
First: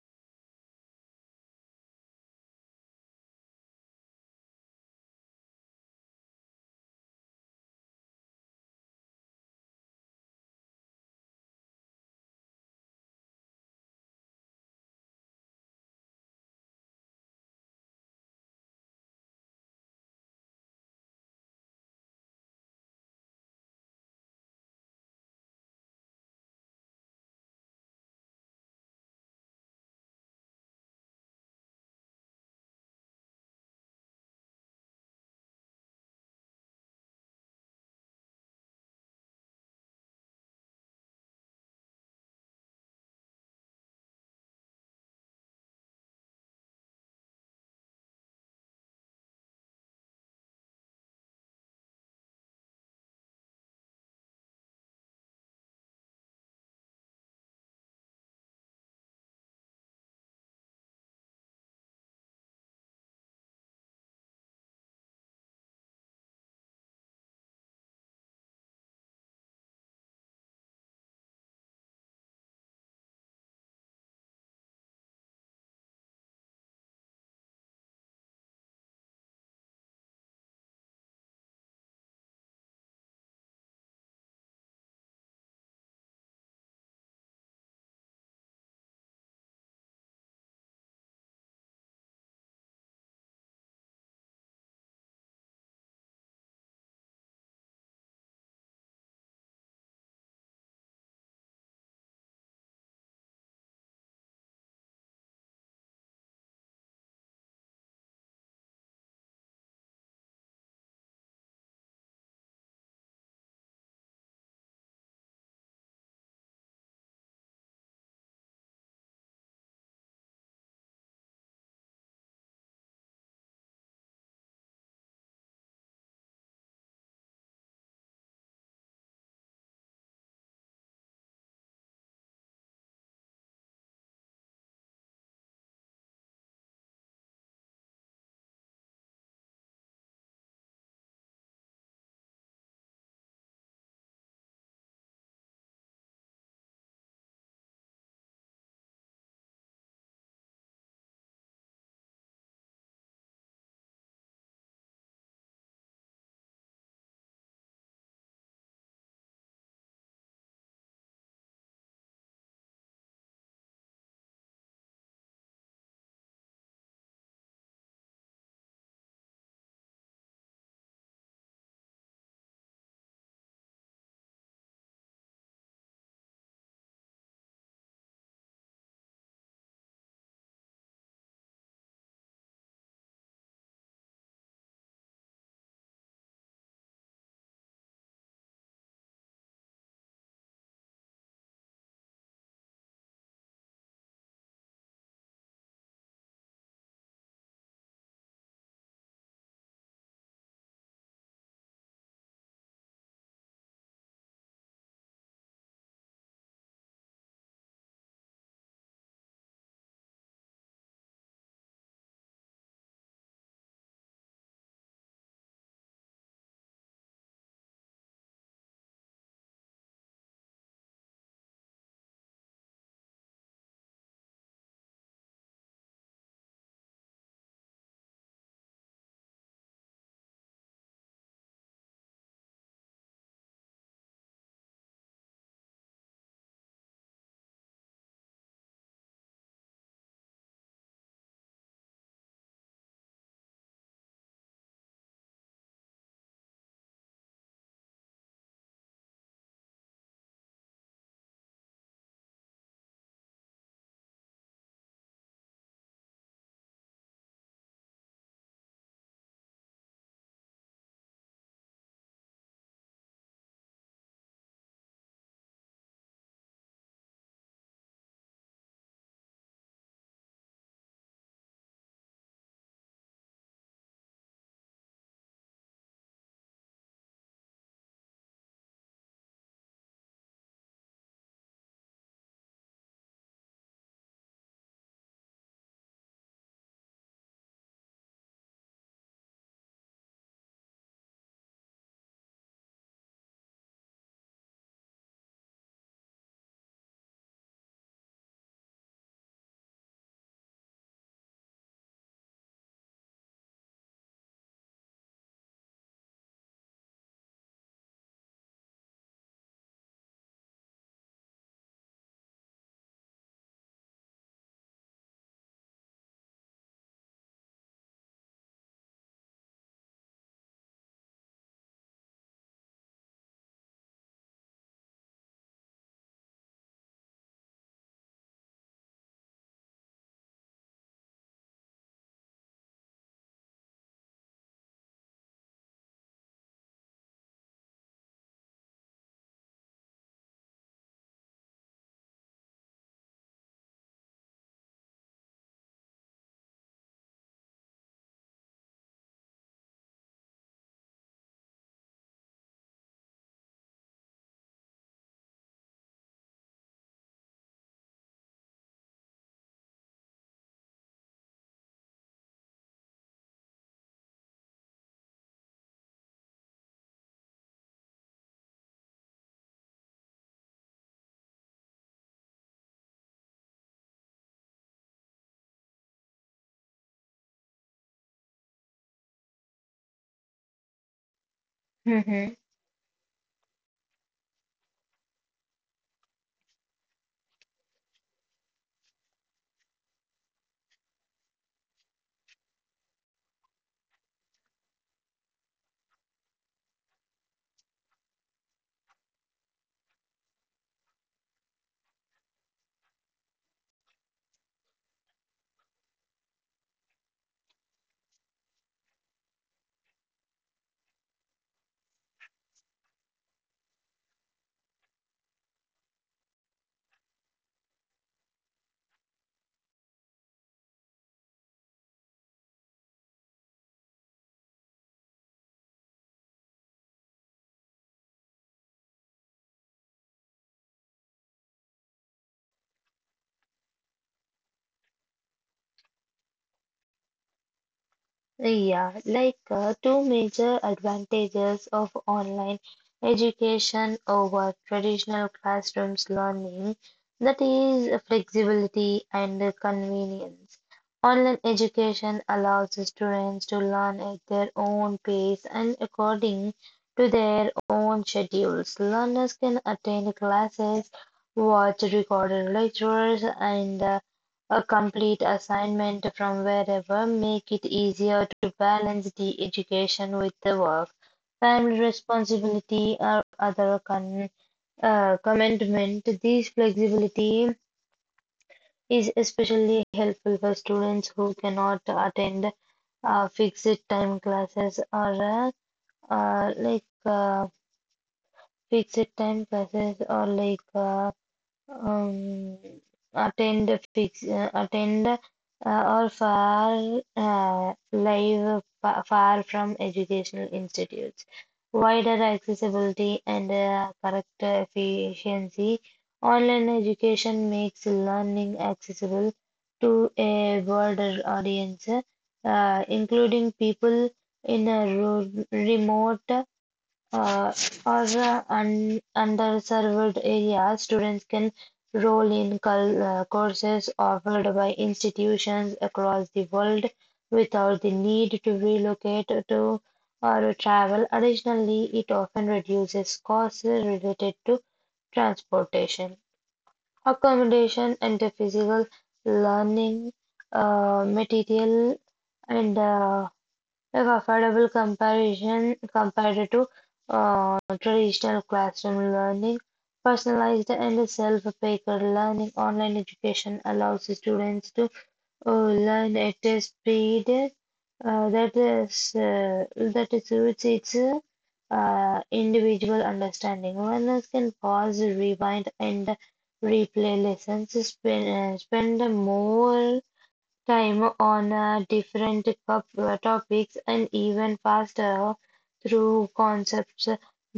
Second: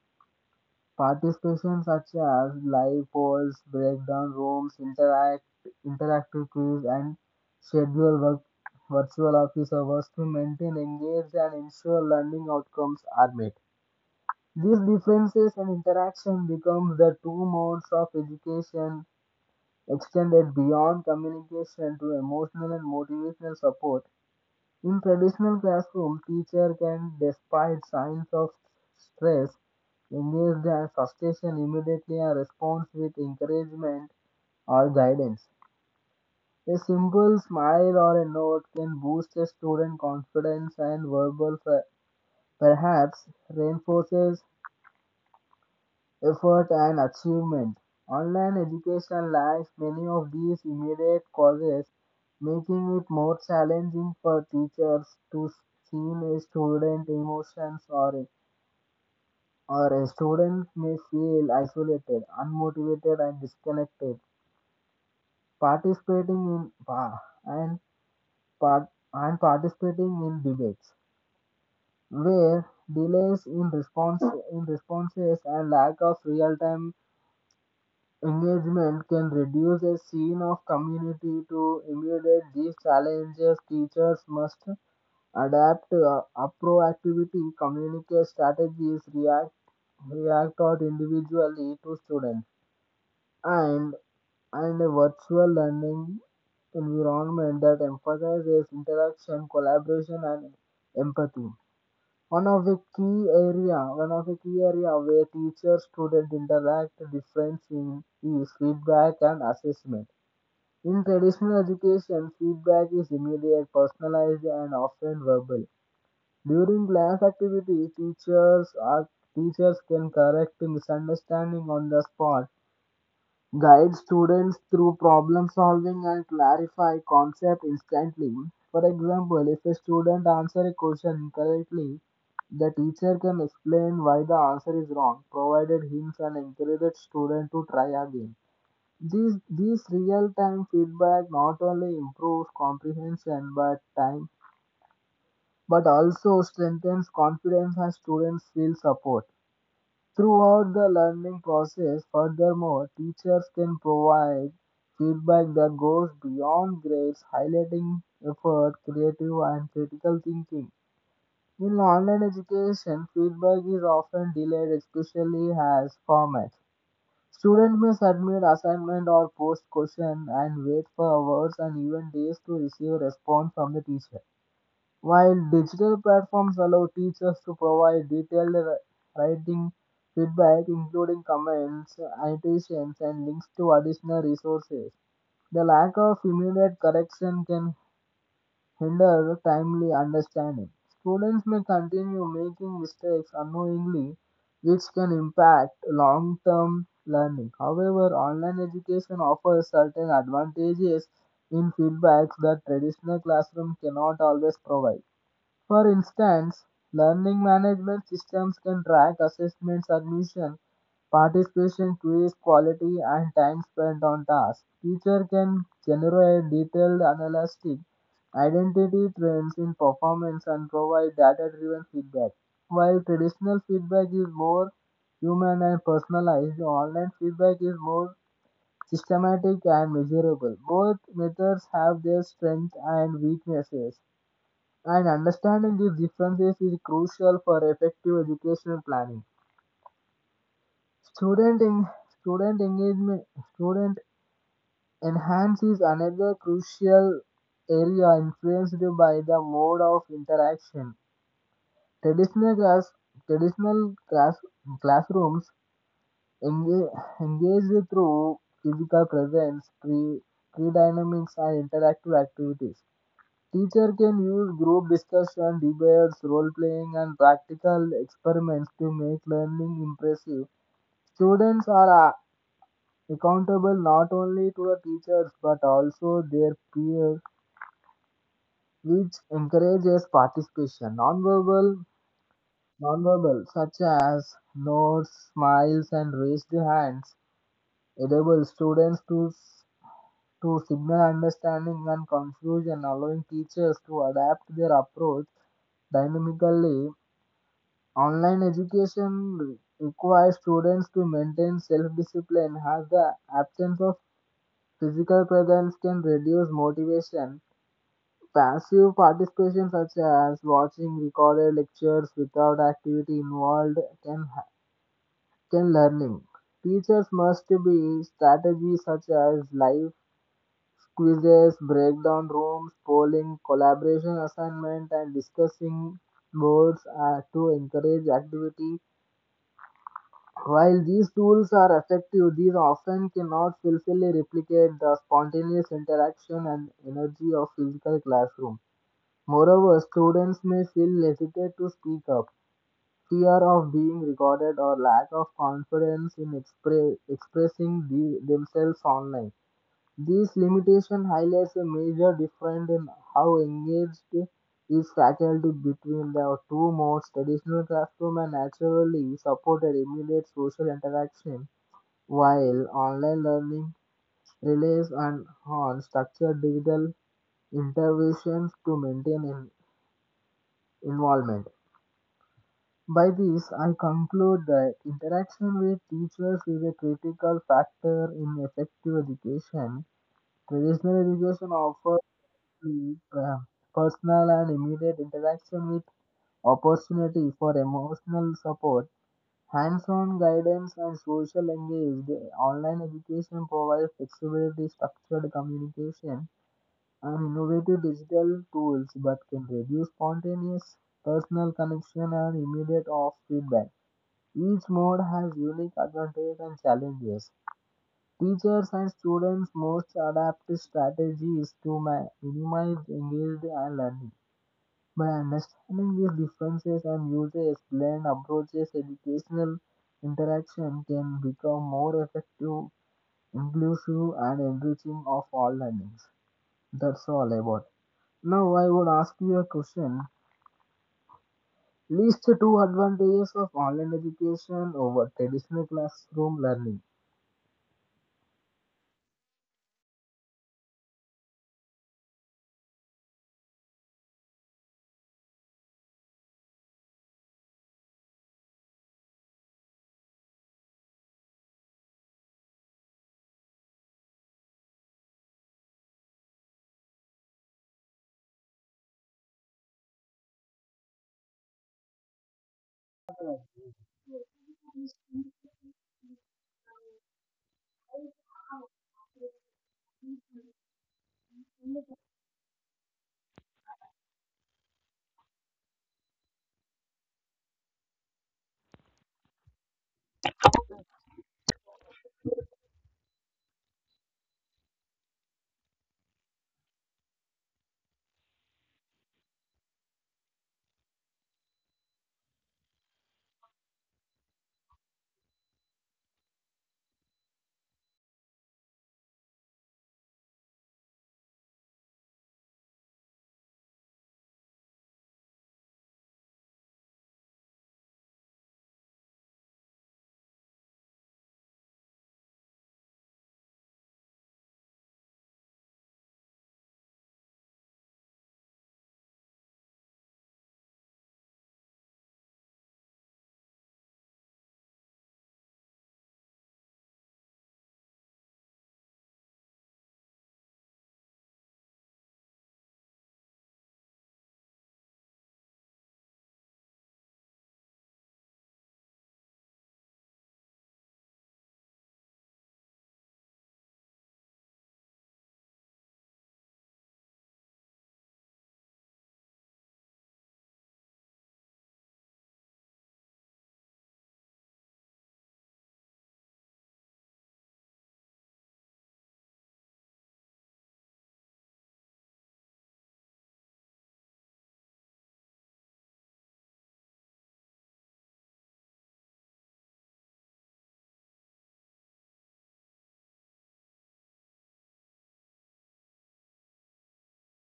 participation such as live polls, breakdown rooms, interactive quiz, and schedule work, virtual office hours to maintain engaged and ensure learning outcomes are met. These differences and interaction become the two modes of education extended beyond communication to emotional and motivational support. In traditional classroom, teacher can, despite signs of stress, engage their frustration immediately and responds with encouragement or guidance. A simple smile or a note can boost a student confidence and perhaps reinforces effort and achievement. Online education lacks many of these immediate causes, making it more challenging for teachers to see a student emotions, or a student may feel isolated, unmotivated and disconnected. Participating in pa- and part and participating in debates where delays in responses and lack of real time engagement can reduce a scene of community. To immediate these challenges, teachers must adapt a proactivity communicate strategies, react out individually to students, and and a virtual learning environment that emphasizes interaction collaboration and empathy. One of the key area where teacher student interact difference in is feedback and assessment. In traditional education feedback is immediate, personalized, and often verbal. During class activities, teachers can correct misunderstanding on the spot, guide students through problem solving, and clarify concepts instantly. For example, if a student answers a question incorrectly, the teacher can explain why the answer is wrong, provided hints and encourage the student to try again. These real-time feedback not only improves comprehension but time but also strengthens confidence and students feel support. Throughout the learning process, furthermore, teachers can provide feedback that goes beyond grades, highlighting effort, creative, and critical thinking. In online education, feedback is often delayed, especially as formats. Students may submit assignment or post question and wait for hours and even days to receive response from the teacher. While digital platforms allow teachers to provide detailed writing feedback, including comments, annotations, and links to additional resources, the lack of immediate correction can hinder timely understanding. Students may continue making mistakes unknowingly, which can impact long term learning. However, online education offers certain advantages in feedbacks that traditional classroom cannot always provide. For instance, learning management systems can track assessments, admission, participation, quiz quality, and time spent on tasks. Teacher can generate detailed analysis, identity trends in performance, and provide data-driven feedback. While traditional feedback is more human and personalized, online feedback is more systematic and measurable. Both methods have their strengths and weaknesses. And understanding these differences is crucial for effective educational planning. Student en- student engagement student Enhance is another crucial area influenced by the mode of interaction. Traditional class traditional classrooms engage, engaged through physical presence, pre dynamics and interactive activities. Teacher can use group discussion, debates, role playing, and practical experiments to make learning impressive. Students are accountable not only to the teachers but also their peers, which encourages participation. Nonverbal, such as nods, smiles, and raised hands, enable students to signal understanding and confusion, allowing teachers to adapt their approach dynamically. Online education requires students to maintain self discipline, as the absence of physical presence can reduce motivation. Passive participation, such as watching recorded lectures without activity involved, can, ha- can learning. Teachers must be strategies such as live quizzes, breakdown rooms, polling, collaboration assignment, and discussing boards are to encourage activity. While these tools are effective, these often cannot fully replicate the spontaneous interaction and energy of physical classroom. Moreover, students may feel hesitant to speak up, fear of being recorded, or lack of confidence in expressing themselves online. This limitation highlights a major difference in how engaged is faculty between the two modes. Traditional classroom and naturally supported immediate social interaction, while online learning relies on structured digital interventions to maintain involvement. By this, I conclude that interaction with teachers is a critical factor in effective education. Traditional education offers Mhm. the, personal and immediate interaction with opportunity for emotional support, hands-on guidance and social engaged. Online education provides flexibility, structured communication, and innovative digital tools, but can reduce spontaneous personal connection and immediate off feedback. Each mode has unique advantages and challenges. Teachers and students most adapt strategies to minimize engaged and learning. By understanding these differences and user-explained approaches, educational interaction can become more effective, inclusive, and enriching of all learnings. That's all about it. Now I would ask you a question. List two advantages of online education over traditional classroom learning. Yeah, two major advantages of online education over traditional classrooms learning, that is flexibility and convenience. Online education allows the students to learn at their own pace and according to their own schedules. Learners can attend classes, watch recorded lectures, and a complete assignment from wherever make it easier to balance the education with the work, family responsibility or other commitment. This flexibility is especially helpful for students who cannot attend fixed time classes or uh, like fixed time classes or like um, attend fix attend or far live far from educational institutes. Wider accessibility and correct efficiency. Online education makes learning accessible to a broader audience, including people in a rural, remote uh, or un underserved areas, students can enroll in courses offered by institutions across the world without the need to relocate to or travel. Additionally, it often reduces costs related to transportation, accommodation, and physical learning material and a affordable comparison compared to traditional classroom learning. Personalized and self-paced learning online education allows students to learn at a speed that suits its individual understanding. Learners can pause, rewind, and replay lessons, spend more time on topics and even faster through concepts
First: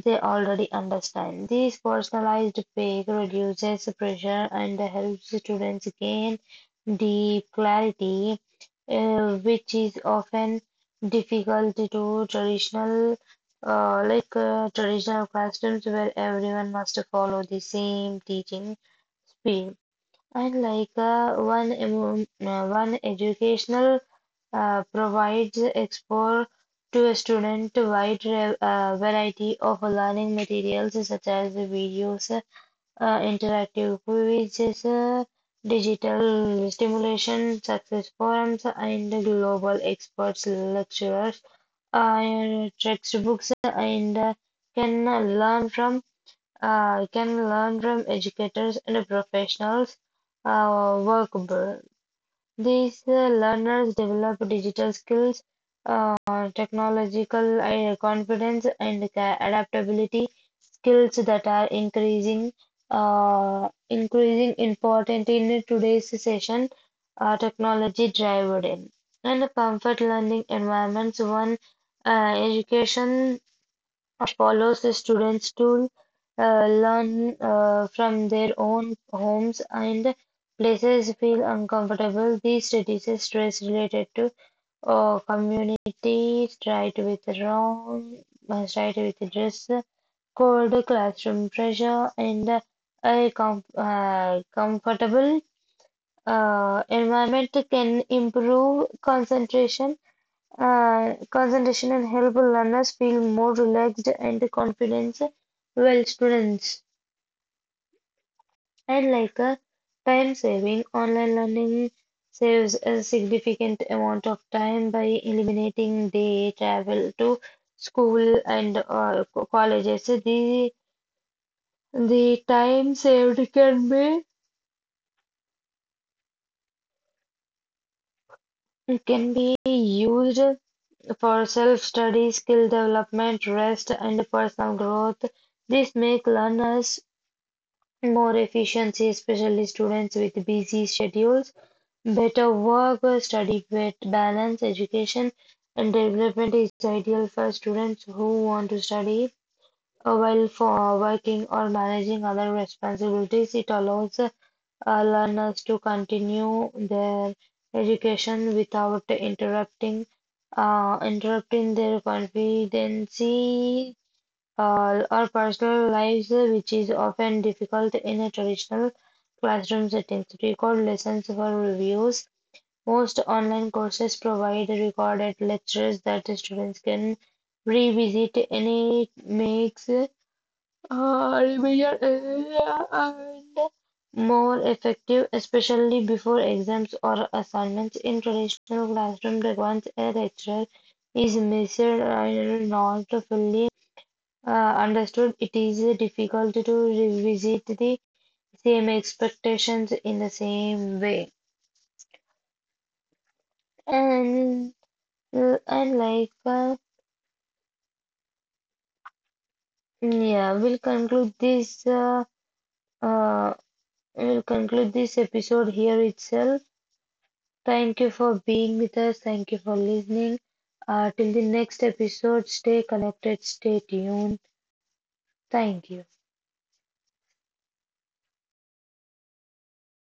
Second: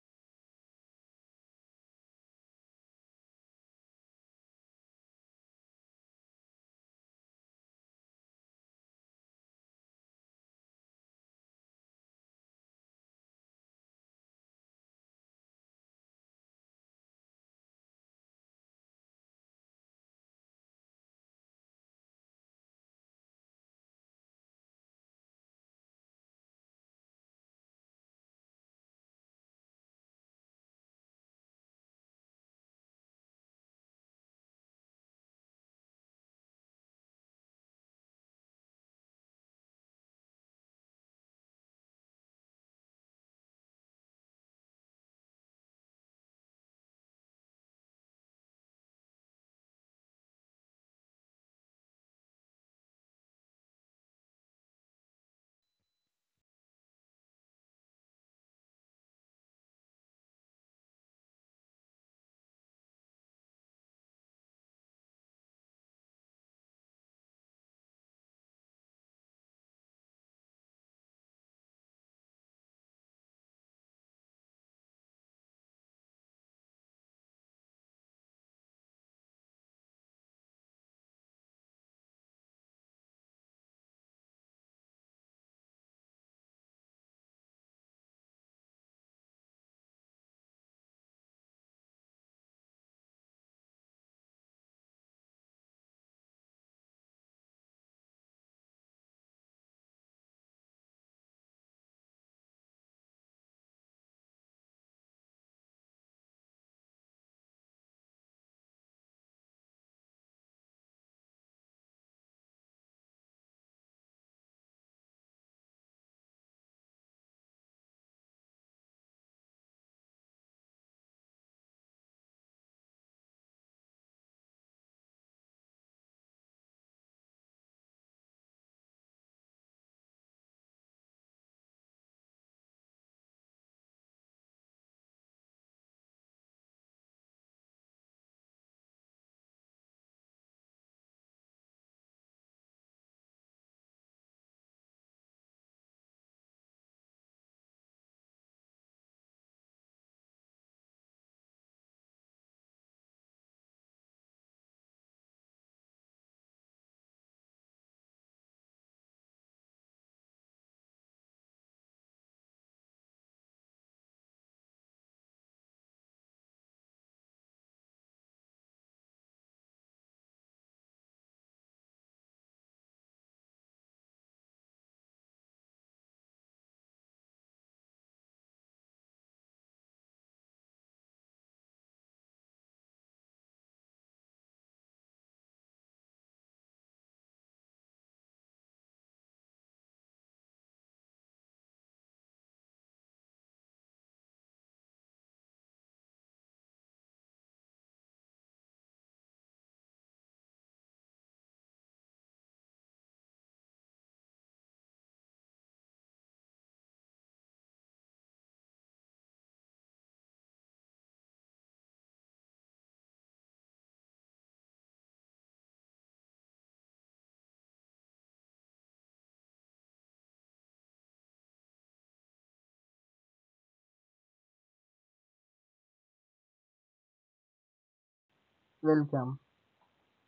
they already understand. This personalized peak reduces pressure and helps students gain deep clarity, which is often difficult to traditional. Traditional classrooms where everyone must follow the same teaching speed. And one educational provides explore to a student a wide variety of learning materials such as videos, interactive quizzes, digital stimulation, success forums, and global experts lecturers, textbooks, and can learn from. You can learn from educators and professionals workable. These learners develop digital skills, uh, technological confidence, and adaptability skills that are increasing important in today's session, technology driven in. And a comfort learning environments, one education follows the students to learn from their own homes and places feel uncomfortable. These studies is stress related to community, strike with dress code, classroom pressure, and a comfortable environment can improve concentration and help learners feel more relaxed and confident. Well, students. And like a time saving, online learning saves a significant amount of time by eliminating the travel to school and colleges. The time saved can be used for self-study, skill development, rest, and personal growth. This make learners more efficiency, especially students with busy schedules, better work-study balance, education and development is ideal for students who want to study while for working or managing other responsibilities. It allows learners to continue their education without interrupting their confidence or personal lives, which is often difficult in a traditional classroom settings. Record lessons for reviews. Most online courses provide recorded lectures that the students can revisit and it makes remedial area and more effective, especially before exams or assignments. In traditional classroom, the one's a lecturer is measured and not fully uh, understood, it is difficult to revisit the same expectations in the same way. And and like Yeah, we'll conclude this uh, episode here itself. Thank you for being with us. Thank you for listening. Till the next episode, stay connected, stay tuned. Thank you. Welcome.